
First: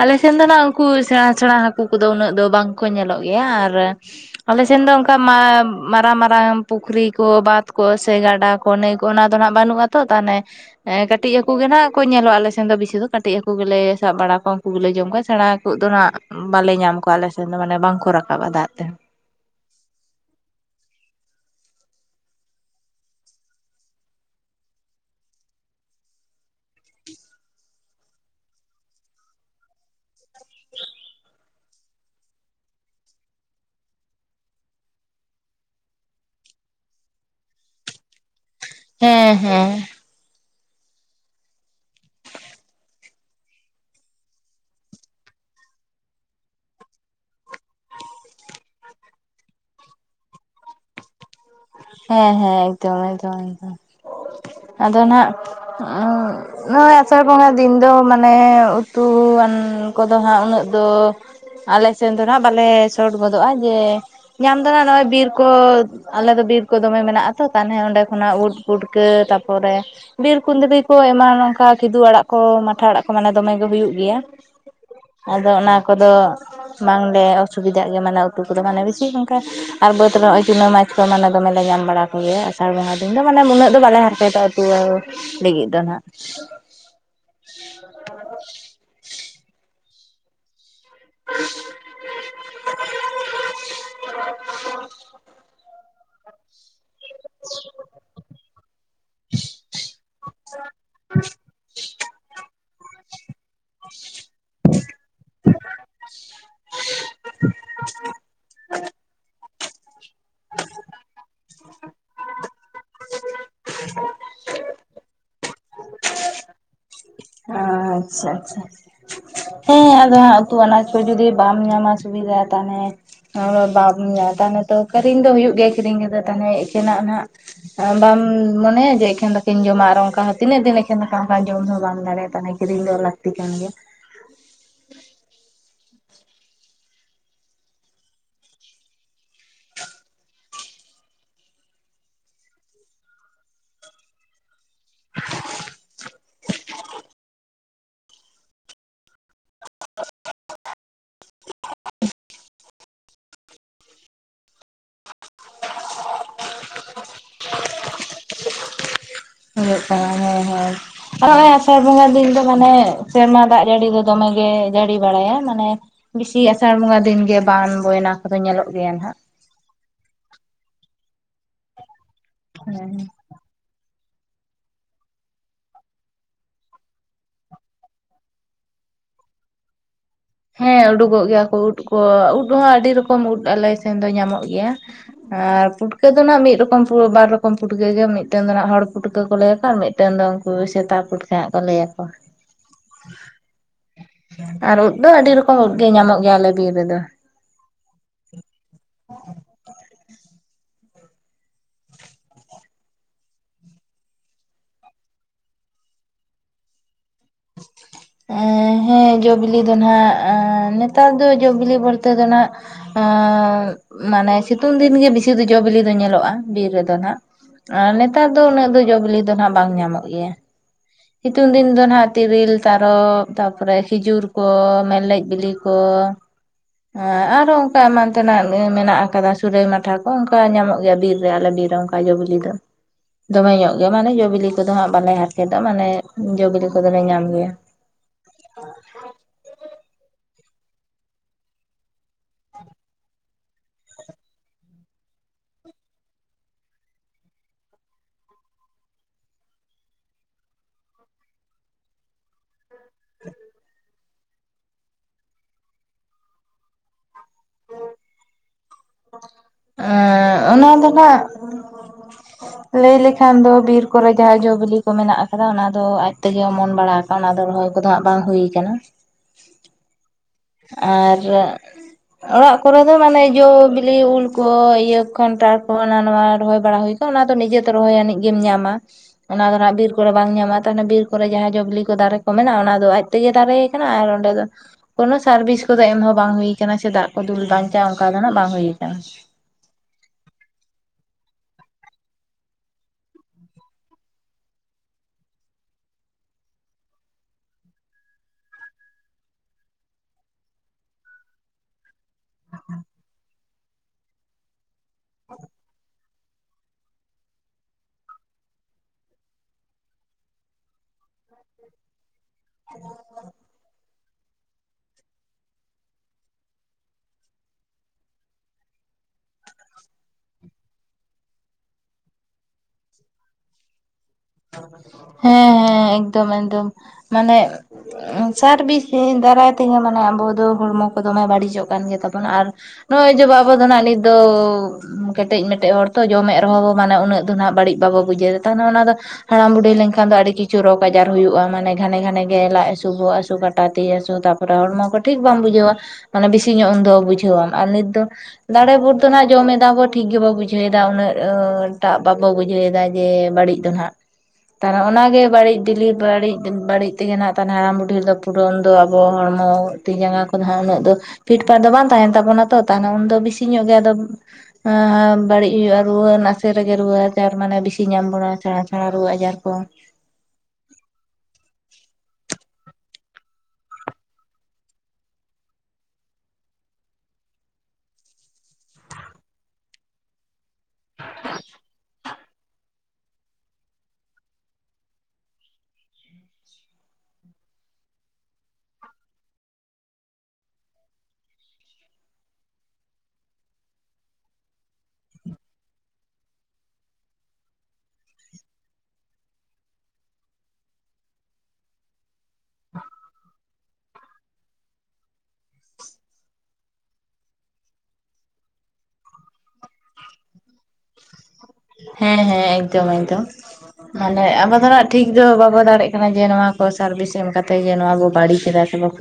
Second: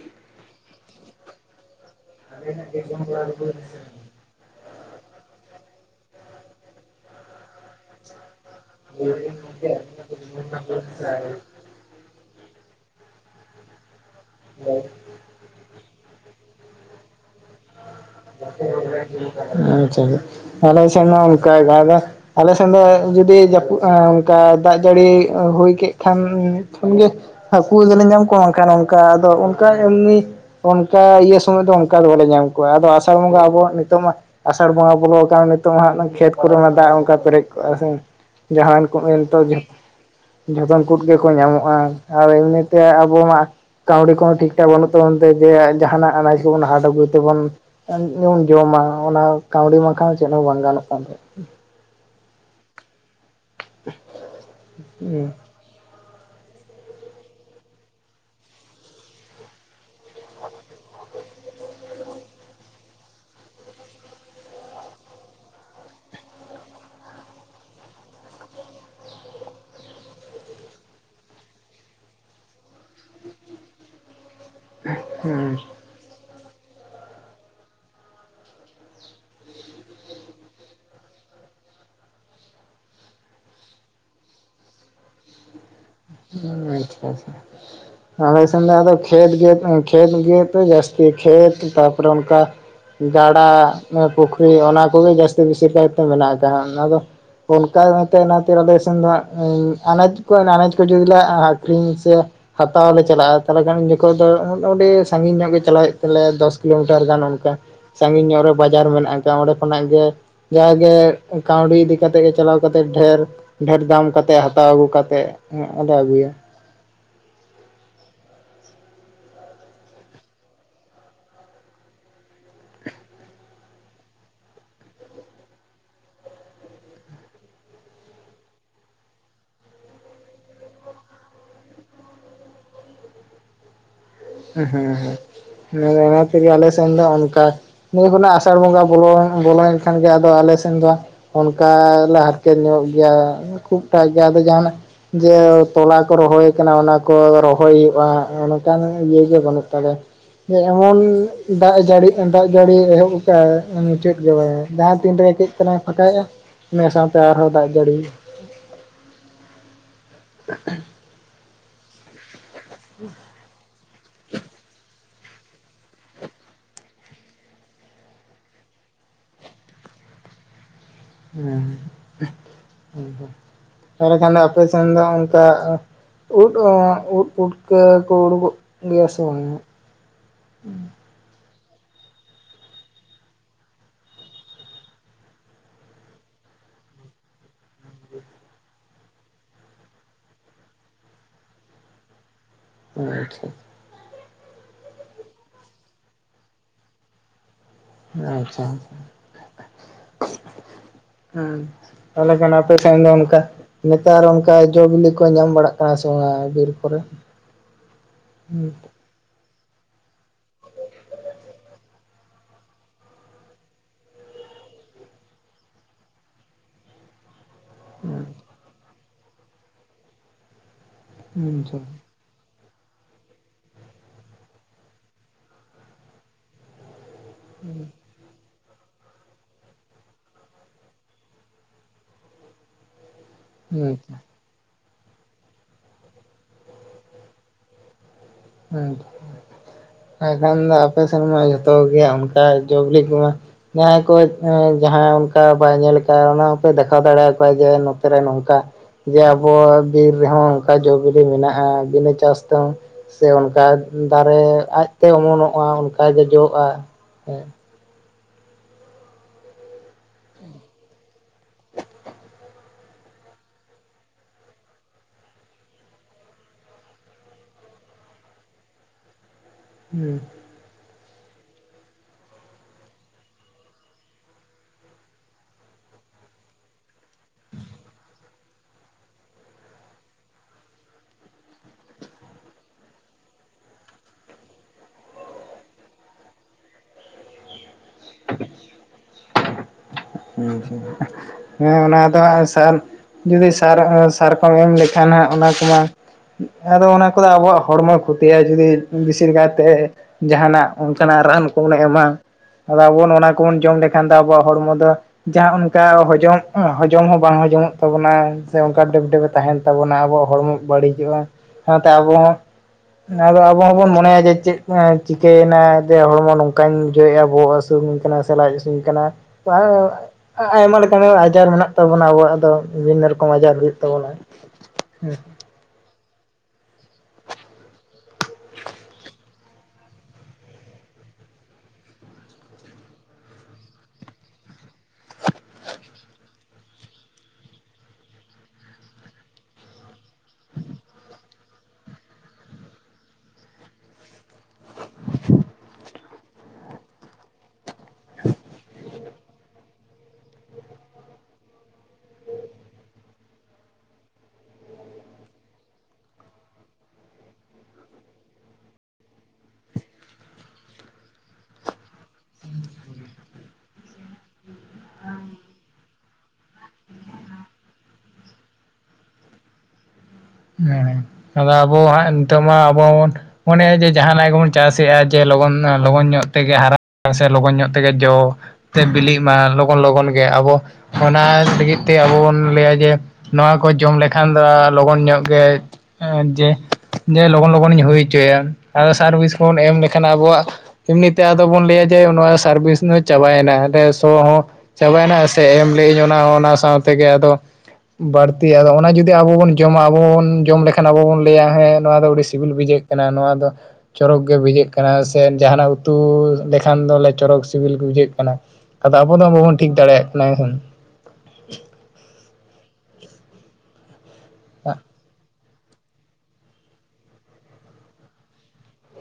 ᱟᱞᱮ ᱥᱮᱱ ᱫᱚ ᱱᱟᱦᱟᱜ ᱩᱱᱠᱩ ᱥᱮᱬᱟ ᱥᱮᱬᱟ ᱦᱟᱹᱠᱩ ᱠᱚᱫᱚ ᱩᱱᱟᱹᱜ ᱫᱚ ᱵᱟᱝ ᱠᱚ ᱧᱮᱞᱚᱜ ᱜᱮᱭᱟ ᱟᱨ ᱟᱞᱮ ᱥᱮᱱ ᱫᱚ ᱚᱱᱠᱟ ᱢᱟ ᱢᱟᱨᱟᱝ, ᱢᱟᱨᱟᱝ ᱯᱩᱠᱷᱨᱤ ᱠᱚ ᱵᱟᱸᱫᱽ ᱠᱚ ᱥᱮ ᱜᱟᱰᱟ ᱠᱚ ᱱᱟᱹᱭ ᱠᱚ ᱚᱱᱟ ᱫᱚ ᱱᱟᱜ ᱵᱟᱹᱱᱩᱜ ᱟᱛᱚ, ᱛᱟᱦᱚᱞᱮ ᱠᱟᱹᱴᱤᱡ ᱦᱟᱹᱠᱩ ᱜᱮ ᱱᱟᱦᱟᱜ ᱠᱚ ᱧᱮᱞᱚᱜᱼᱟ᱾ ᱟᱞᱮᱥᱮᱱ ᱫᱚ ᱵᱮᱥᱤ ᱫᱚ ᱠᱟᱹᱴᱤᱡ ᱦᱟᱹᱠᱩ ᱜᱮᱞᱮ ᱥᱟᱵ ᱵᱟᱲᱟ ᱠᱚᱣᱟ, ᱩᱱᱠᱩ ᱜᱮᱞᱮ ᱡᱚᱢ ᱠᱚᱣᱟ ᱥᱮᱬᱟ ᱠᱩᱜ ᱫᱚ ᱱᱟᱦᱟᱜ ᱵᱟᱞᱮ ᱧᱟᱢ ᱠᱚᱣᱟ, ᱟᱞᱮ ᱥᱮᱱ ᱫᱚ ᱢᱟᱱᱮ ᱵᱟᱝ ᱠᱚ ᱨᱟ ᱟᱪᱪᱷᱟ, ᱟᱞᱮ ᱥᱮᱱ ᱚᱱᱠᱟ ᱜᱮ ᱟᱫᱚ ᱟᱞᱮᱥᱮᱱ ᱫᱚ ᱡᱩᱫᱤ ᱡᱟᱹᱯᱩᱫ ᱚᱱᱠᱟ ᱫᱟᱜ ᱡᱟᱹᱲᱤ ᱦᱩᱭ ᱠᱮᱜ ᱠᱷᱟᱱ ᱩᱱᱜᱮ ᱦᱟᱹᱠᱩ ᱫᱚᱞᱮ ᱧᱟᱢ ᱠᱚᱣᱟ ᱵᱟᱝ ᱠᱷᱟᱱ ᱚᱱᱠᱟ ᱟᱫᱚ, ᱚᱱᱠᱟ ᱮᱢᱱᱤ ᱚᱱᱠᱟ ᱤᱭᱟᱹ ᱥᱚᱢᱚᱭ ᱫᱚ ᱚᱱᱠᱟ ᱫᱚ ᱵᱟᱞᱮ ᱧᱟᱢ ᱠᱚᱣᱟ, ᱟᱫᱚ ᱟᱸᱥᱟᱲ ᱵᱚᱸᱜᱟ ᱟᱵᱚᱣᱟᱜ ᱱᱤᱛᱚᱜ ᱢᱟ ᱟᱸᱥᱟᱲ ᱵᱚᱸᱜᱟ ᱵᱚᱞᱚᱣ ᱟᱠᱟᱱᱟ ᱱᱤᱛᱚᱜ ᱢᱟ ᱦᱟᱸᱜ ᱠᱷᱮᱛ ᱠᱚᱨᱮ ᱢᱟ ᱫᱟᱜ ᱚᱱᱠᱟ ᱯᱮᱨᱮᱡ ᱠᱚᱜᱼᱟ ᱥᱮ ᱾ ᱡᱟᱦᱟᱱ ᱠᱚᱸᱜ ᱦᱮᱸ ᱱᱤᱛᱚᱜ ᱜᱮ ᱾ ᱦᱮᱸ ᱡᱷᱚᱛᱚᱱ ᱠᱩᱴ ᱜᱮᱠᱚ ᱧᱟᱢᱚᱜᱼᱟ, ᱟᱨ ᱤᱱᱟᱹᱛᱮ ᱟᱵᱚ ᱢᱟ ᱠᱟᱣᱰᱤ ᱠᱚᱦᱚᱸ ᱴᱷᱤᱠ ᱴᱷᱟᱠ ᱵᱟᱹᱱᱩᱜ ᱛᱟᱵᱚᱱ ᱛᱮ ᱡᱮ ᱡᱟᱦᱟᱱᱟᱜ ᱟᱱᱟᱡᱽ ᱠᱚᱵᱚᱱ ᱦᱟᱸᱴ ᱟᱹᱜᱩᱭ ᱛᱮᱵᱚᱱ ᱵᱚᱱ ᱡᱚᱢᱟ ᱚᱱᱟ ᱠᱟᱣᱰᱤ ᱢᱟᱠᱷᱟᱱ ᱪᱮᱫ ᱦᱚᱸ ᱵᱟᱝ ᱜᱟᱱᱚᱜ ᱠᱟᱱ ᱛᱟᱦᱮᱸᱡ ᱾ ᱦᱮᱸ, ᱦᱮᱸ ᱮᱠᱫᱚᱢ, ᱮᱠᱫᱚᱢ, ᱮᱠᱫᱚᱢ᱾ ᱟᱫᱚ ᱱᱟᱦᱟᱜ *inaudible* ᱱᱚᱜᱼᱚᱭ ᱟᱸᱥᱟᱲ ᱵᱚᱸᱜᱟ ᱫᱤᱱ ᱫᱚ ᱢᱟᱱᱮ ᱩᱛᱩᱣᱟᱱ ᱠᱚᱫᱚ ᱦᱟᱸᱜ ᱩᱱᱟᱹᱜ ᱫᱚ ᱟᱞᱮ ᱥᱮᱱ ᱫᱚ ᱱᱟᱦᱟᱜ ᱵᱟᱞᱮ ᱥᱚᱴ ᱜᱚᱫᱚᱜᱼᱟ, ᱡᱮ ᱧᱟᱢ ᱫᱚ ᱱᱟᱦᱟᱜ ᱱᱚᱜᱼᱚᱭ ᱵᱤᱨ ᱠᱚ ᱟᱞᱮ ᱫᱚ ᱵᱤᱨ ᱠᱚ ᱫᱚᱢᱮ ᱢᱮᱱᱟᱜᱼᱟ ᱛᱚ, ᱛᱟᱦᱚᱞᱮ ᱚᱸᱰᱮ ᱠᱷᱚᱱᱟᱜ ᱩᱫᱽ ᱯᱩᱴᱠᱟᱹ ᱛᱟᱨᱯᱚᱨᱮ ᱵᱤᱨ ᱠᱩᱸᱫᱽᱨᱤ ᱠᱚ ᱮᱢᱟᱱ ᱱᱚᱝᱠᱟ ᱠᱤᱫᱩ ᱟᱲᱟᱜ ᱠᱚ, ᱢᱟᱛᱷᱟ ᱟᱲᱟᱜ ᱠᱚ ᱢᱟᱱᱮ ᱫᱚᱢᱮ ᱜᱮ ᱦᱩᱭᱩᱜ ᱜᱮᱭᱟ ᱾ ᱟᱫᱚ ᱦᱩᱸ ᱚᱱᱟ ᱠᱚᱫᱚ ᱵᱟᱝ ᱞᱮ ᱚᱥᱩᱵᱤᱫᱟᱜ ᱜᱮᱭᱟ, ᱢᱟᱱᱮ ᱩᱛᱩ ᱠᱚᱫᱚ ᱢᱟᱱᱮ ᱵᱮᱥᱤ ᱚᱱᱠᱟ ᱟᱨ ᱵᱟᱹᱫᱽ ᱨᱮ ᱱᱚᱜᱼᱚᱭ ᱪᱩᱱᱟᱹ ᱢᱟᱪ ᱢᱟᱱᱮ ᱫᱚᱢᱮ ᱧᱟᱢ ᱵᱟᱲᱟ ᱠᱚᱜᱮᱭᱟ᱾ ᱟᱸᱥᱟᱲ ᱵᱚᱸᱜᱟ ᱫᱤᱱ ᱫᱚ ᱢᱟᱱᱮ ᱩᱱᱟᱹᱜ ᱫᱚ ᱵᱟᱞᱮ ᱦᱟᱨᱠᱮᱛᱚᱜ-ᱟ ᱩᱛᱩ ᱞᱤᱜᱤᱜ ᱫᱚ ᱱᱟᱦᱟᱜ᱾ ᱟᱪᱪᱷᱟ, ᱟᱪᱪᱷᱟ᱾ ᱟᱞᱮ ᱥᱮᱱ ᱫᱚ ᱟᱫᱚ ᱠᱷᱮᱛ ᱜᱮ ᱠᱷᱮᱛ ᱜᱮ ᱛᱚ ᱡᱟᱥ ᱠᱷᱮᱛ ᱛᱟᱨᱯᱚᱨᱮ ᱚᱱᱠᱟ ᱜᱟᱰᱟ ᱯᱩᱠᱷᱨᱤ ᱚᱱᱟ ᱠᱚᱜᱮ ᱡᱟᱹᱥᱛᱤ ᱵᱮᱥᱤᱨ ᱵᱷᱟᱜ ᱢᱮᱱᱟᱜ ᱟᱠᱟᱜ ᱦᱟᱸᱜ ᱾ ᱟᱫᱚ ᱚᱱᱠᱟ ᱱᱟᱛᱮ ᱱᱟᱛᱮ ᱟᱞᱮᱥᱮᱱ ᱫᱚ ᱱᱚᱦᱟᱜ ᱟᱱᱟᱪ ᱠᱚ ᱦᱮᱱᱟᱜ ᱟᱱᱟᱪ ᱡᱩᱫᱤᱞᱮ ᱟᱹᱠᱷᱨᱤᱧ ᱥᱮ ᱦᱟᱛᱟᱣ ᱞᱮ ᱪᱟᱞᱟᱜᱼᱟ᱾ ᱛᱟᱦᱚᱞᱮ ᱠᱷᱟᱱ ᱩᱱ ᱡᱚᱠᱷᱚᱭ ᱫᱚ ᱟᱰᱮ ᱥᱟᱺᱜᱤᱧ ᱧᱚᱜ ᱜᱮ ᱪᱟᱞᱟᱣ ᱦᱳᱭᱜ ᱛᱟᱞᱮᱭᱟ, ᱫᱚᱥ ᱠᱤᱞᱳᱢᱤᱴᱟᱨ ᱜᱟᱱ ᱚᱱᱠᱟ ᱾ ᱥᱟᱺᱜᱤᱧ ᱧᱚᱜ ᱨᱮ ᱵᱟᱡᱟᱨ ᱢᱮᱱᱟᱜ ᱠᱟᱜ-ᱟ᱾ ᱚᱸᱰᱮ ᱠᱷᱚᱱᱟᱜ ᱜᱮ᱾ ᱡᱟᱜᱮ ᱠᱟᱹᱣᱰᱤ ᱤᱫᱤ ᱠᱟᱛᱮᱜ ᱜᱮ ᱪᱟᱞᱟᱣ ᱠᱟᱛᱮᱜ, ᱰᱷᱮᱨ ᱰᱷᱮᱨ ᱫᱟᱢ ᱠᱟᱛᱮᱜ ᱦᱟᱛᱟᱣ ᱟᱹᱜᱩ ᱠᱟᱛᱮᱜ ᱦᱮᱸ ᱟᱫᱟ ᱟᱜᱩᱭᱟ ᱾ ᱟᱪᱪᱷᱟ, ᱟᱪᱪᱷᱟ, ᱟᱪᱪᱷᱟ ᱾ ᱦᱮᱸ ᱟᱫᱚ ᱟᱜ ᱩᱛᱩ ᱟᱱᱟᱪ ᱠᱚ, ᱡᱩᱫᱤ ᱵᱟᱢ ᱧᱟᱢᱟ ᱥᱩᱵᱤᱫᱷᱟ ᱛᱟᱦᱚᱞᱮ ᱟᱨ ᱵᱟᱢ ᱧᱟᱢ ᱛᱟᱦᱚᱞᱮ ᱛᱚ ᱠᱤᱨᱤᱧ ᱫᱚ ᱦᱩᱭᱩᱜ ᱜᱮ, ᱠᱤᱨᱤᱧ ᱫᱚ ᱛᱟᱦᱚᱞᱮ ᱮᱠᱮᱱᱟᱜ ᱟ ᱵᱟᱢ ᱢᱚᱱᱮᱭᱟ ᱡᱮ ᱮᱠᱷᱮᱱ ᱫᱟᱠᱟᱧ ᱡᱚᱢᱟ, ᱟᱨ ᱚᱱᱠᱟ ᱦᱚ ᱛᱤᱱᱟᱹᱜ ᱫᱤᱱ ᱮᱠᱷᱮᱱ ᱫᱟᱠᱟ ᱚᱱᱠᱟ ᱡᱚᱢ ᱦᱚᱸ ᱵᱟᱝ ᱫᱟᱲᱮ ᱛᱟᱦᱚᱞᱮ ᱠᱤᱨᱤᱧ ᱫᱚ ᱞᱟᱹᱠᱛᱤᱠᱟᱱ ᱜᱮ᱾ ᱦᱮᱸ, ᱦᱮᱸ ᱱᱚᱣᱟ ᱛᱮᱜᱮ ᱟᱞᱮ ᱥᱮᱱ ᱫᱚ ᱚᱱᱠᱟ ᱱᱤᱭᱟᱹ ᱠᱷᱚᱱᱟᱜ ᱟᱸᱥᱟᱲ ᱵᱚᱸᱜᱟ ᱵᱚᱞᱚᱭᱮᱱ, ᱵᱚᱞᱚᱭᱮᱱ ᱠᱷᱟᱱ ᱜᱮ ᱟᱫᱚ ᱟᱞᱮ ᱥᱮᱱ ᱫᱚ ᱚᱱᱠᱟ ᱞᱮ ᱦᱟᱨᱠᱮᱛ ᱧᱚᱜ ᱜᱮᱭᱟ, ᱠᱷᱩᱵ ᱛᱟᱡᱟ ᱫᱚ ᱡᱟᱦᱟᱱᱟᱜ ᱡᱮ ᱛᱚᱞᱟ ᱠᱚ ᱨᱚᱦᱚᱭ ᱠᱟᱱᱟ ᱚᱱᱟ ᱠᱚ ᱨᱚᱦᱚᱭ ᱦᱩᱭᱩᱜᱼᱟ, ᱚᱱᱚᱠᱟᱱ ᱤᱭᱟᱹ ᱜᱮ ᱵᱟᱹᱱᱩᱜ ᱾ ᱛᱟᱦᱚᱞᱮ ᱮ ᱮᱢᱚᱱ ᱫᱟᱜ ᱡᱟᱹᱲᱤ ᱫᱟᱜ ᱡᱟᱹᱲᱤ ᱮᱦᱚᱵ ᱠᱟᱜᱟᱭ ᱢᱩᱪᱟᱹᱫ ᱜᱮ ᱵᱟᱹᱱᱩᱜ ᱾ ᱡᱟᱦᱟᱸ ᱛᱤᱱ ᱨᱮ ᱠᱟᱹᱴᱤᱡ ᱛᱟᱞᱟᱝ ᱮ ᱯᱷᱟᱸᱠᱟᱭᱮᱜᱼᱟ, ᱤᱱᱟᱹ ᱥᱟᱶᱛᱮ ᱟᱨ ᱦᱚᱸ ᱫᱟᱜ ᱡᱟᱹᱲᱤ᱾ ᱦᱩᱭᱩᱜ ᱠᱟᱱᱟ ᱦᱮᱸ, ᱦᱮᱸ ᱾ ᱛᱟᱦᱚᱞᱮ ᱟᱸᱥᱟᱲ ᱵᱚᱸᱜᱟ ᱫᱤᱱ ᱫᱚ ᱾ ᱢᱟᱱᱮ ᱥᱮᱨᱢᱟ ᱫᱟᱜ ᱡᱟᱲᱤ ᱫᱚ ᱫᱚᱢᱮ ᱜᱮᱭ ᱡᱟᱲᱤ ᱵᱟᱲᱟᱭᱟ ᱢᱟᱱᱮ ᱵᱤᱥᱤ ᱟᱥᱟᱲ ᱵᱚᱸᱜᱟ ᱫᱤᱱᱜᱮ ᱵᱟᱝ ᱵᱚᱭᱱᱟ ᱠᱚᱫᱚ ᱧᱮᱞᱚᱜ ᱜᱮᱭᱟ ᱱᱟᱸᱜ᱾ ᱦᱮᱸ ᱦᱮᱸ ᱦᱩᱸ ᱦᱩᱸ ᱛᱟᱦᱚᱞᱮ ᱠᱷᱟᱱ ᱫᱚ ᱟᱯᱮ ᱥᱮᱱ ᱫᱚ ᱚᱝᱠᱟ ᱩᱫ ᱚ ᱩᱫ ᱯᱩᱴᱠᱟᱹ ᱠᱚ ᱩᱲᱩᱠᱚᱜ ᱜᱮᱭᱟ ᱥᱮ ᱵᱟᱝ? ᱦᱮᱸ ᱩᱰᱩᱠᱚᱜ ᱜᱮᱭᱟ ᱠᱚ ᱩᱫ ᱠᱚ ᱩᱫ ᱦᱚᱸ ᱟᱹᱰᱤ ᱨᱚᱠᱚᱢ ᱩᱫ ᱟᱞᱮ ᱥᱮᱱ ᱫᱚ ᱧᱟᱢᱚᱜ ᱜᱮᱭᱟ᱾ ᱟᱨ ᱯᱩᱴᱠᱟᱹ ᱫᱚ ᱱᱟᱸᱜ ᱢᱤᱫ ᱨᱚᱠᱚᱢ ᱵᱟᱨ ᱨᱚᱠᱚᱢ ᱯᱩᱴᱠᱟᱹ ᱜᱮ ᱢᱤᱫᱴᱟᱱ ᱫᱚ ᱱᱟᱜ ᱦᱚᱲ ᱯᱩᱴᱠᱟᱹ ᱠᱚ ᱞᱟᱹᱭᱟᱠᱚ ᱟᱨ ᱢᱤᱜ ᱴᱟᱹᱱ ᱫᱚ ᱩᱱᱠᱩ ᱥᱮᱛᱟ ᱯᱩᱴᱠᱟᱹ ᱦᱟᱸᱜ ᱠᱚ ᱞᱟᱹᱭ ᱟᱠᱚ, *inaudible* *unintelligible* ᱟᱨ ᱩᱫ ᱫᱚ ᱟᱹᱰᱤ ᱨᱚᱠᱚᱢ ᱩᱫ ᱜᱮ ᱧᱟᱢᱚᱜ ᱜᱮᱭᱟ ᱟᱞᱮ ᱵᱤᱨ ᱨᱮᱫᱚ᱾ ᱟᱪᱪᱷᱟ᱾ *unintelligible* *unintelligible* ᱦᱩᱸ ᱛᱟᱦᱚᱞᱮ ᱠᱷᱟᱱ ᱟᱯᱮ ᱥᱮᱱ ᱫᱚ ᱚᱱᱠᱟ ᱱᱮᱛᱟᱨ ᱚᱱᱠᱟ ᱡᱚ-ᱵᱤᱞᱤ ᱠᱚ ᱧᱟᱢ ᱵᱟᱲᱟᱜ ᱠᱟᱱᱟ ᱥᱮ ᱵᱟᱝ ᱵᱤᱨ ᱠᱚᱨᱮ? ᱮ ᱦᱮᱸ ᱡᱚ ᱵᱤ ᱵᱤᱞᱤ ᱫᱚᱱᱦᱟᱜ ᱟᱸ ᱱᱮᱛᱟᱨ ᱫᱚ ᱡᱚᱼᱵᱤᱞᱤ ᱵᱚᱞᱛᱮ ᱫᱚ ᱱᱟᱜ ᱮᱻ ᱢᱟᱱᱮ ᱥᱤᱛᱩᱝ ᱫᱤᱱᱜᱮ ᱵᱤᱥᱤ ᱫᱚ ᱡᱚ ᱵᱤᱞᱤ ᱫᱚ ᱧᱮᱞᱚᱜ-ᱟ ᱵᱤᱨ ᱨᱮᱫᱚ ᱱᱟᱜ᱾ ᱟᱨ ᱱᱮᱛᱟᱨ ᱫᱚ ᱩᱱᱟᱹᱜ ᱫᱚ ᱡᱚ ᱵᱤᱞᱤ ᱫᱚ ᱱᱟᱜ ᱵᱟᱝ ᱧᱟᱢᱚᱜ ᱜᱮᱭᱟ, ᱥᱤᱛᱩᱝ ᱫᱤᱱ ᱟᱪᱪᱷᱟ ᱫᱚ ᱱᱟᱜ ᱛᱤᱨᱤᱞ ᱛᱟᱨᱚᱵᱯ ᱛᱟᱯᱚᱨᱮ ᱠᱷᱤᱡᱩᱨ ᱠᱚ ᱢᱮᱞᱮᱜ ᱵᱤᱞᱤ ᱠᱚ᱾ ᱦᱮᱸ ᱟᱨᱦᱚᱸ ᱚᱝᱠᱟ ᱮᱢᱟᱱ ᱚᱱᱠᱟᱱᱟᱜ ᱢᱮᱱᱟᱜ ᱟᱠᱟᱫᱟ ᱥᱩᱨᱟᱹᱭ ᱢᱟᱴᱷᱟ ᱠᱚ ᱚᱝᱠᱟ ᱧᱟᱢᱚᱜ ᱜᱮᱭᱟ ᱵᱤᱨ ᱨᱮ ᱟᱞᱮ ᱵᱤᱨ ᱨᱮ ᱚᱝᱠᱟ ᱡᱚ-ᱵᱤᱞᱤ ᱫᱚ᱾ ᱫᱚᱢᱮ ᱧᱚᱜ ᱜᱮ ᱢᱟᱱᱮ ᱡᱚ ᱵᱤᱞᱤ ᱠᱚᱫᱚ ᱦᱟᱸᱜ ᱵᱟᱞᱮ ᱦᱟᱨᱠᱮᱫᱚᱜ-ᱟ ᱢᱟᱱᱮ ᱡᱚ-ᱵᱤᱞᱤ ᱠᱚᱫᱚᱞᱮ ᱧᱟᱢ ᱜᱮᱭᱟ᱾ ᱦᱩᱸ ᱦᱩᱸ ᱮᱱᱠᱷᱟᱱ ᱫᱚ ᱟᱯᱮ ᱥᱮᱱ ᱢᱟ ᱡᱦᱚᱛᱚ ᱜᱮ ᱚᱱᱠᱟ ᱡᱚ-ᱵᱤᱞᱤ ᱠᱚᱢᱟ ᱡᱟᱦᱟᱸᱭ ᱠᱚ ᱡᱟᱦᱟ ᱚᱱᱠᱟ ᱵᱟᱭ ᱧᱮᱞ ᱠᱟ ᱚᱱᱟ ᱦᱚᱸᱯᱮ ᱫᱮᱠᱷᱟᱣ ᱫᱟᱲᱮᱭ ᱟᱠᱚᱣᱟ ᱡᱮ ᱱᱚᱛᱮᱨᱮ ᱱᱚᱝᱠᱟ ᱡᱮ ᱟᱵᱚᱣᱟᱜ ᱵᱤᱨ ᱨᱮᱦᱚᱸ ᱚᱝᱠᱟ ᱡᱚ ᱵᱤᱞᱤ ᱢᱮᱱᱟᱜ-ᱟ ᱵᱤᱱᱟᱹ ᱪᱟᱥ ᱛᱮᱦᱚᱸ ᱥᱮ ᱚᱱᱠᱟ *inaudible* ᱫᱟᱨᱮ ᱟᱡᱛᱮ ᱚᱢᱚᱱᱚᱜ-ᱟ ᱚᱱᱠᱟ ᱜᱮ ᱡᱚᱜ-ᱟ᱾ ᱮ ᱚᱱᱟ ᱫᱚ ᱱᱟᱜ ᱞᱮᱭ ᱞᱮᱠᱷᱟᱱ ᱫᱚ ᱵᱤᱨ ᱠᱚᱨᱮ ᱡᱟᱦᱟᱸ ᱡᱚ ᱵᱤᱞᱤ ᱠᱚ ᱢᱮᱱᱟᱜ ᱟᱠᱟᱫᱟ ᱚᱱᱟ ᱫᱚ ᱟᱡ ᱛᱮᱜᱮ ᱚᱢᱚᱱ ᱵᱟᱲᱟ ᱟᱠ ᱚᱱᱟ ᱫᱚ ᱨᱚᱦᱚᱭ ᱠᱚᱫᱚ ᱦᱟᱸᱜ ᱵᱟᱝ ᱦᱩᱭ ᱠᱟᱱᱟ᱾ ᱦᱩᱸ, ᱟᱨ ᱚᱲᱟᱜ ᱠᱚᱨᱮ ᱫᱚ ᱢᱟᱱᱮ ᱡᱚ ᱵᱤᱞᱤ ᱩᱞ ᱠᱚ ᱤᱭᱟᱹ ᱠᱷᱟᱱᱴᱟᱬ ᱠᱚ ᱦᱟᱱᱟ ᱱᱚᱣᱟ ᱨᱚᱦᱚᱭ ᱵᱟᱲᱟ ᱦᱩᱭ ᱚᱱᱟ ᱫᱚ ᱱᱤᱡᱮᱛᱮ ᱨᱚᱦᱚᱭ ᱟᱹᱱᱤᱡ ᱜᱮᱢ ᱧᱟᱢᱟ᱾ ᱚᱱᱟ ᱫᱚ ᱱᱟᱜ ᱵᱤᱨ ᱠᱚᱨᱮ ᱵᱟᱝ ᱧᱟᱢᱟ-ᱟ ᱛᱚ ᱦᱟᱱᱮ ᱵᱤᱨ ᱠᱚᱨᱮ ᱡᱟᱦᱟᱸ ᱡᱚᱵᱤᱞᱤ ᱠᱚ ᱫᱟᱨᱮ ᱠᱚ ᱢᱮᱱᱟᱜ-ᱟ ᱚᱱᱟ ᱫᱚ ᱟᱡ ᱛᱮᱜᱮ ᱫᱟᱨᱮ ᱟᱠᱟᱱᱟ ᱟᱨ ᱚᱸᱰᱮ ᱫᱚ ᱠᱳᱱᱳ ᱥᱟᱨᱵᱷᱤᱥ ᱠᱚᱫᱚ ᱮᱢᱦᱚᱸ ᱵᱟᱝ ᱦᱩᱭ ᱟᱠᱟᱱᱟ ᱥᱮ ᱫᱟᱜ ᱠᱩ ᱫᱩᱞ ᱵᱟᱧᱪᱟᱣ ᱚᱱᱠᱟ ᱫᱚ ᱱᱟᱜ ᱵᱟᱝ ᱦᱩᱭ ᱟᱠᱟᱱᱟ᱾ *unintelligible* ᱦᱮᱸ ᱚᱱᱟ ᱫᱚ ᱦᱟᱸᱜ ᱥᱟᱱ ᱡᱩᱫᱤ ᱥᱟᱨ ᱥᱟᱨ ᱠᱚᱢ ᱮᱢ ᱞᱮᱠᱷᱟᱱ ᱦᱟᱸᱜ ᱚᱱᱟ ᱠᱚᱢᱟ ᱟᱫᱚ ᱚᱱᱟ ᱠᱚᱫᱚ ᱟᱵᱚᱣᱟᱜ ᱦᱚᱬᱢᱚᱭ ᱠᱷᱩᱛᱤᱟᱭ ᱡᱩᱫᱤ ᱵᱤᱥᱤᱨ ᱠᱟᱭᱛᱮ ᱡᱟᱦᱟᱸᱱᱟᱜ ᱚᱱᱠᱟᱱᱟᱜ ᱨᱟᱱ ᱠᱩ ᱵᱚᱱ ᱮᱴᱟᱜᱼᱟ, ᱟᱫᱚ ᱟᱵᱚ ᱚᱱᱟ ᱠᱚᱵᱚᱱ ᱡᱚᱢ ᱞᱮᱠᱷᱟᱱ ᱫᱚ ᱟᱵᱚᱣᱟᱜ ᱦᱚᱲᱢᱚ ᱫᱚ ᱡᱟ ᱚᱱᱠᱟ ᱦᱚᱡᱚᱢ ᱚᱸ ᱦᱚᱡᱚᱢ ᱦᱚᱸ ᱵᱟᱝ ᱦᱚᱡᱚᱢᱚᱜ ᱛᱟᱵᱚᱱᱟ ᱥᱮ ᱚᱱᱠᱟ ᱰᱮᱵ ᱰᱮᱵᱮ ᱛᱟᱦᱮᱱ ᱛᱟᱵᱚᱱᱟ ᱟᱵᱚᱣᱟᱜ ᱦᱚᱬᱢᱚ ᱵᱟᱹᱲᱤᱡᱚᱜ-ᱟ᱾ ᱥᱟᱣᱛᱮ ᱟᱵᱩ ᱦᱚᱸ *unintelligible* ᱟᱫᱚ ᱟᱵᱚ ᱦᱚᱸᱵᱚᱱ ᱢᱚᱱᱮᱭᱟ ᱡᱮ ᱪᱮᱫ ᱪᱤᱠᱟᱹᱭᱮᱱᱟ ᱡᱮ ᱦᱚᱲᱢᱚ ᱱᱚᱝᱠᱟᱧ ᱵᱩᱡᱷᱟᱹᱣᱮᱫᱼᱟ ᱵᱚᱦᱚᱜ ᱦᱟᱹᱥᱩᱤᱧ ᱠᱟᱱᱟ᱾ ᱥᱮ ᱞᱟᱡ ᱦᱟᱹᱥᱩᱭᱮ ᱠᱟᱱᱟ᱾ ᱟᱭᱢᱟ ᱞᱮᱠᱟᱱᱟᱜ ᱟᱡᱟᱨ ᱢᱮᱱᱟᱜ ᱛᱟᱵᱚᱱᱟ ᱟᱵᱚᱣᱟᱜ ᱫᱚ ᱵᱤᱵᱷᱤᱱᱚ ᱨᱚᱠᱚᱢ ᱟᱡᱟᱨ ᱦᱩᱭᱩᱜ ᱛᱟᱵᱚᱱᱟ᱾ ᱦᱮᱸ ᱦᱮᱸ ᱮᱠᱫᱚᱢ ᱮᱫᱚᱢ ᱢᱟᱱᱮ ᱥᱟᱨᱵᱤᱥ ᱫᱟᱨᱟᱭ ᱛᱮᱜᱮ ᱢᱟᱱᱮ ᱟᱵᱚ ᱫᱚ ᱦᱚᱲᱢᱚ ᱠᱚ ᱫᱚᱢᱮ ᱵᱟᱹᱲᱤᱡᱚᱜ ᱠᱟᱱ ᱜᱮᱛᱟᱵᱚᱱᱟ ᱟᱨ ᱱᱚᱜᱼᱚᱭ ᱡᱮ ᱵᱟᱵᱟ ᱫᱚᱱᱟᱜ ᱱᱤᱫ ᱫᱚ ᱠᱮᱴᱮᱡ ᱢᱮᱴᱮᱡ ᱦᱚᱲ ᱛᱚ ᱡᱚᱢᱮᱫ ᱨᱮᱦᱚᱸᱵᱚ ᱢᱟᱱᱮ ᱩᱱᱟᱹᱜ ᱫᱚᱱᱟᱸᱜ ᱵᱟᱹᱲᱤᱜ ᱵᱟᱵᱚᱱ ᱵᱩᱡᱷᱟᱹᱣᱫᱟ ᱛᱟᱦᱚᱱᱮ ᱚᱱᱟᱫᱚ ᱦᱟᱲᱟᱢ ᱵᱩᱰᱷᱤ ᱞᱮᱱᱠᱷᱟᱱ ᱫᱚ ᱟᱹᱰᱤ ᱠᱤᱪᱷᱩ ᱨᱳᱜ ᱟᱡᱟᱨ ᱦᱩᱭᱩᱜᱼᱟ ᱢᱟᱱᱮ ᱜᱷᱟᱱᱮ ᱜᱷᱟᱱᱮ ᱜᱮ ᱞᱟᱡ ᱦᱟᱹᱥᱩ ᱵᱚᱦᱚᱜ ᱦᱟᱹᱥᱩ ᱠᱟᱴᱟᱛᱤ ᱦᱟᱹᱥᱩ ᱛᱟᱨᱯᱚᱨ ᱦᱚᱲᱢᱚ ᱠᱚ ᱴᱷᱤᱠᱷ ᱵᱟᱢ ᱵᱩᱡᱷᱟᱹᱣᱟ ᱢᱟᱱᱮ ᱵᱤᱥᱤ ᱧᱚᱜ ᱩᱱᱫᱚ ᱵᱩᱡᱷᱟᱹᱣᱟᱢ ᱟᱨ ᱱᱤᱛ ᱫᱚ ᱫᱟᱬᱮ ᱵᱷᱳᱨ ᱛᱚᱱᱟᱜ ᱡᱚᱢ ᱮᱫᱟᱵᱚ ᱴᱷᱤᱠ ᱜᱮᱵᱚ ᱵᱩᱡᱷᱟᱹᱣᱮᱫᱟ ᱩᱱᱟᱹᱜ ᱴᱟᱜ ᱵᱟᱵᱚ ᱵᱩᱡᱷᱟᱹᱣᱮᱫᱟ ᱩᱱᱟᱹᱜᱴᱟᱜ ᱵᱟᱵᱚ ᱵᱩᱡᱷᱟᱣᱮᱫᱟ ᱡᱮ ᱵᱟᱹᱲᱤᱡ ᱫᱚᱦᱟᱜ ᱛᱟᱦᱮᱞᱮ ᱚᱱᱟᱜᱮ ᱵᱟᱹᱲᱤᱡ ᱰᱮᱞᱤ ᱵᱟᱹᱲᱤᱡ ᱵᱟᱹᱲᱤᱡ ᱛᱮᱜᱮ ᱱᱟᱜ ᱦᱟᱲᱟᱢ ᱵᱩᱰᱷᱤ ᱨᱮᱫᱚ ᱯᱩᱨᱟᱹ ᱩᱱᱫᱚ ᱟᱵᱚ ᱦᱚᱲᱢᱚ ᱛᱤ ᱡᱟᱸᱜᱟ ᱠᱚᱫᱚᱦᱟᱸᱜ ᱩᱱᱟᱹᱜ ᱫᱚ ᱯᱷᱤᱴ ᱯᱷᱟᱴ ᱫᱚ ᱵᱟᱝ ᱛᱟᱦᱮᱱ ᱛᱟᱵᱚᱱᱟ ᱛᱚ ᱛᱟᱵᱮ ᱩᱱᱫᱚ ᱵᱮᱥᱤ ᱧᱚᱜ ᱜᱮ ᱟᱫᱚ ᱮᱸ ᱦᱟᱸ ᱵᱟᱹᱲᱤᱡ ᱦᱩᱭᱩᱜᱼᱟ ᱨᱩᱣᱟᱹ ᱱᱟᱥᱮ ᱨᱟᱹᱜᱮ ᱨᱩᱣᱟᱹᱟᱡᱟᱨ ᱢᱟᱱᱮ ᱵᱤᱥᱤ ᱧᱟᱢ ᱵᱚᱱᱟ ᱪᱟᱲ ᱦᱮ ᱸ ᱟ ᱨᱩᱣᱟᱹ ᱟᱡᱟᱨ ᱠᱚ ᱦᱮᱸ ᱦᱮᱸ ᱟᱫᱚ ᱟᱵᱚ ᱦᱟᱸᱜ ᱱᱤᱛᱚᱜ ᱢᱟ ᱟᱵᱚ ᱵᱚᱱ ᱚᱱᱮ ᱡᱮ ᱡᱟᱦᱟᱱᱟᱜ ᱜᱮᱵᱚᱱ ᱪᱟᱥᱮᱜᱼᱟ ᱡᱮ ᱞᱚᱜᱚᱱ ᱞᱚᱜᱚᱱ ᱧᱚᱜ ᱛᱮᱜᱮ ᱦᱟᱨᱟ ᱥᱮ ᱞᱚᱜᱚᱱ ᱧᱚᱜ ᱛᱮᱜᱮ ᱡᱚ ᱛᱮ ᱵᱤᱞᱤᱜ ᱢᱟ ᱞᱚᱜᱚᱱ ᱞᱚᱜᱚᱱ ᱜᱮ ᱟᱵᱚ ᱚᱱᱟ ᱞᱟᱹᱜᱤᱫ ᱛᱮ ᱟᱵᱚ ᱵᱚᱱ ᱞᱟᱹᱭᱟ ᱡᱮ ᱱᱚᱣᱟ ᱠᱚ ᱡᱚᱢ ᱞᱮᱠᱷᱟᱱ ᱫᱚ ᱞᱚᱜᱚᱱ ᱧᱚᱜ ᱜᱮ ᱡᱮ ᱞᱚᱜᱚᱱ ᱞᱚᱜᱚᱱ ᱤᱧ ᱦᱩᱭᱪᱚᱭᱟ ᱟᱨ ᱥᱟᱨᱵᱤᱥ ᱠᱚᱵᱚᱱ ᱮᱢ ᱞᱮᱠᱷᱟᱱ ᱟᱵᱚᱣᱟᱜ ᱮᱢᱱᱤ ᱛᱮ ᱟᱫᱚ ᱵᱚᱱ ᱞᱟᱹᱭᱟ ᱡᱮ ᱱᱚᱣᱟ ᱥᱟᱨᱵᱤᱥ ᱢᱟ ᱪᱟᱵᱟᱭᱮᱱᱟ ᱥᱚ ᱦᱚᱸ ᱪᱟᱵᱟᱭᱮᱱᱟ ᱥᱮ ᱮᱢ ᱞᱟᱭᱹᱧᱚ ᱚᱱᱟ ᱚᱱᱟ ᱥᱟᱶᱛᱮ ᱜᱮ ᱟᱫᱚ ᱵᱟᱹᱲᱛᱤᱼᱟ ᱟᱫᱚ ᱚᱱᱟ ᱡᱩᱫᱤ ᱟᱵᱚᱵᱚᱱ ᱡᱚᱢᱟ ᱵᱚᱱ ᱡᱚᱢ ᱞᱮᱠᱷᱟᱱ ᱟᱵᱚᱵᱚᱱ ᱞᱟᱹᱭᱟ ᱦᱮᱸ ᱱᱚᱣᱟ ᱫᱚ ᱟᱹᱰᱤ ᱥᱤᱵᱤᱞ ᱵᱩᱡᱟᱹᱜ ᱠᱟᱱᱟ ᱱᱚᱣᱟ ᱫᱚ ᱪᱚᱨᱚᱠᱷ ᱜᱮ ᱵᱩᱡᱷᱟᱹᱜ ᱠᱟᱱᱟ ᱥᱮ ᱡᱟᱦᱟᱱᱟᱜ ᱩᱛᱩ ᱞᱮᱠᱷᱟᱱ ᱫᱚᱞᱮ ᱪᱚᱨᱚᱠᱷ ᱥᱤᱵᱤᱞ ᱜᱤ ᱵᱩᱡᱷᱟᱹᱜ ᱠᱟᱱᱟ᱾ ᱟᱫᱚ ᱟᱵᱚ ᱫᱚ ᱵᱟᱵᱚᱱ ᱴᱷᱤᱠ ᱫᱟᱲᱮᱭᱟᱜ ᱠᱟᱱᱟ ᱦᱮᱥᱮ ᱦᱮᱸ ᱦᱮᱸ ᱮᱠᱫᱚᱢ ᱮᱠᱫᱚᱢ ᱢᱟᱱᱮ ᱟᱵᱚ ᱫᱚ ᱦᱟᱜ ᱴᱷᱤᱠ ᱫᱚ ᱵᱟᱵᱚᱱ ᱫᱟᱲᱮ ᱡᱮ ᱱᱟᱣᱟᱠᱚ ᱥᱟᱨᱵᱤᱥ ᱮᱢ ᱠᱟᱛᱮᱡ ᱱᱚᱣᱟ ᱵᱚ ᱵᱟᱲᱤᱡ ᱮᱫᱟ ᱥᱮᱵᱚ ᱠᱷᱚᱛᱤ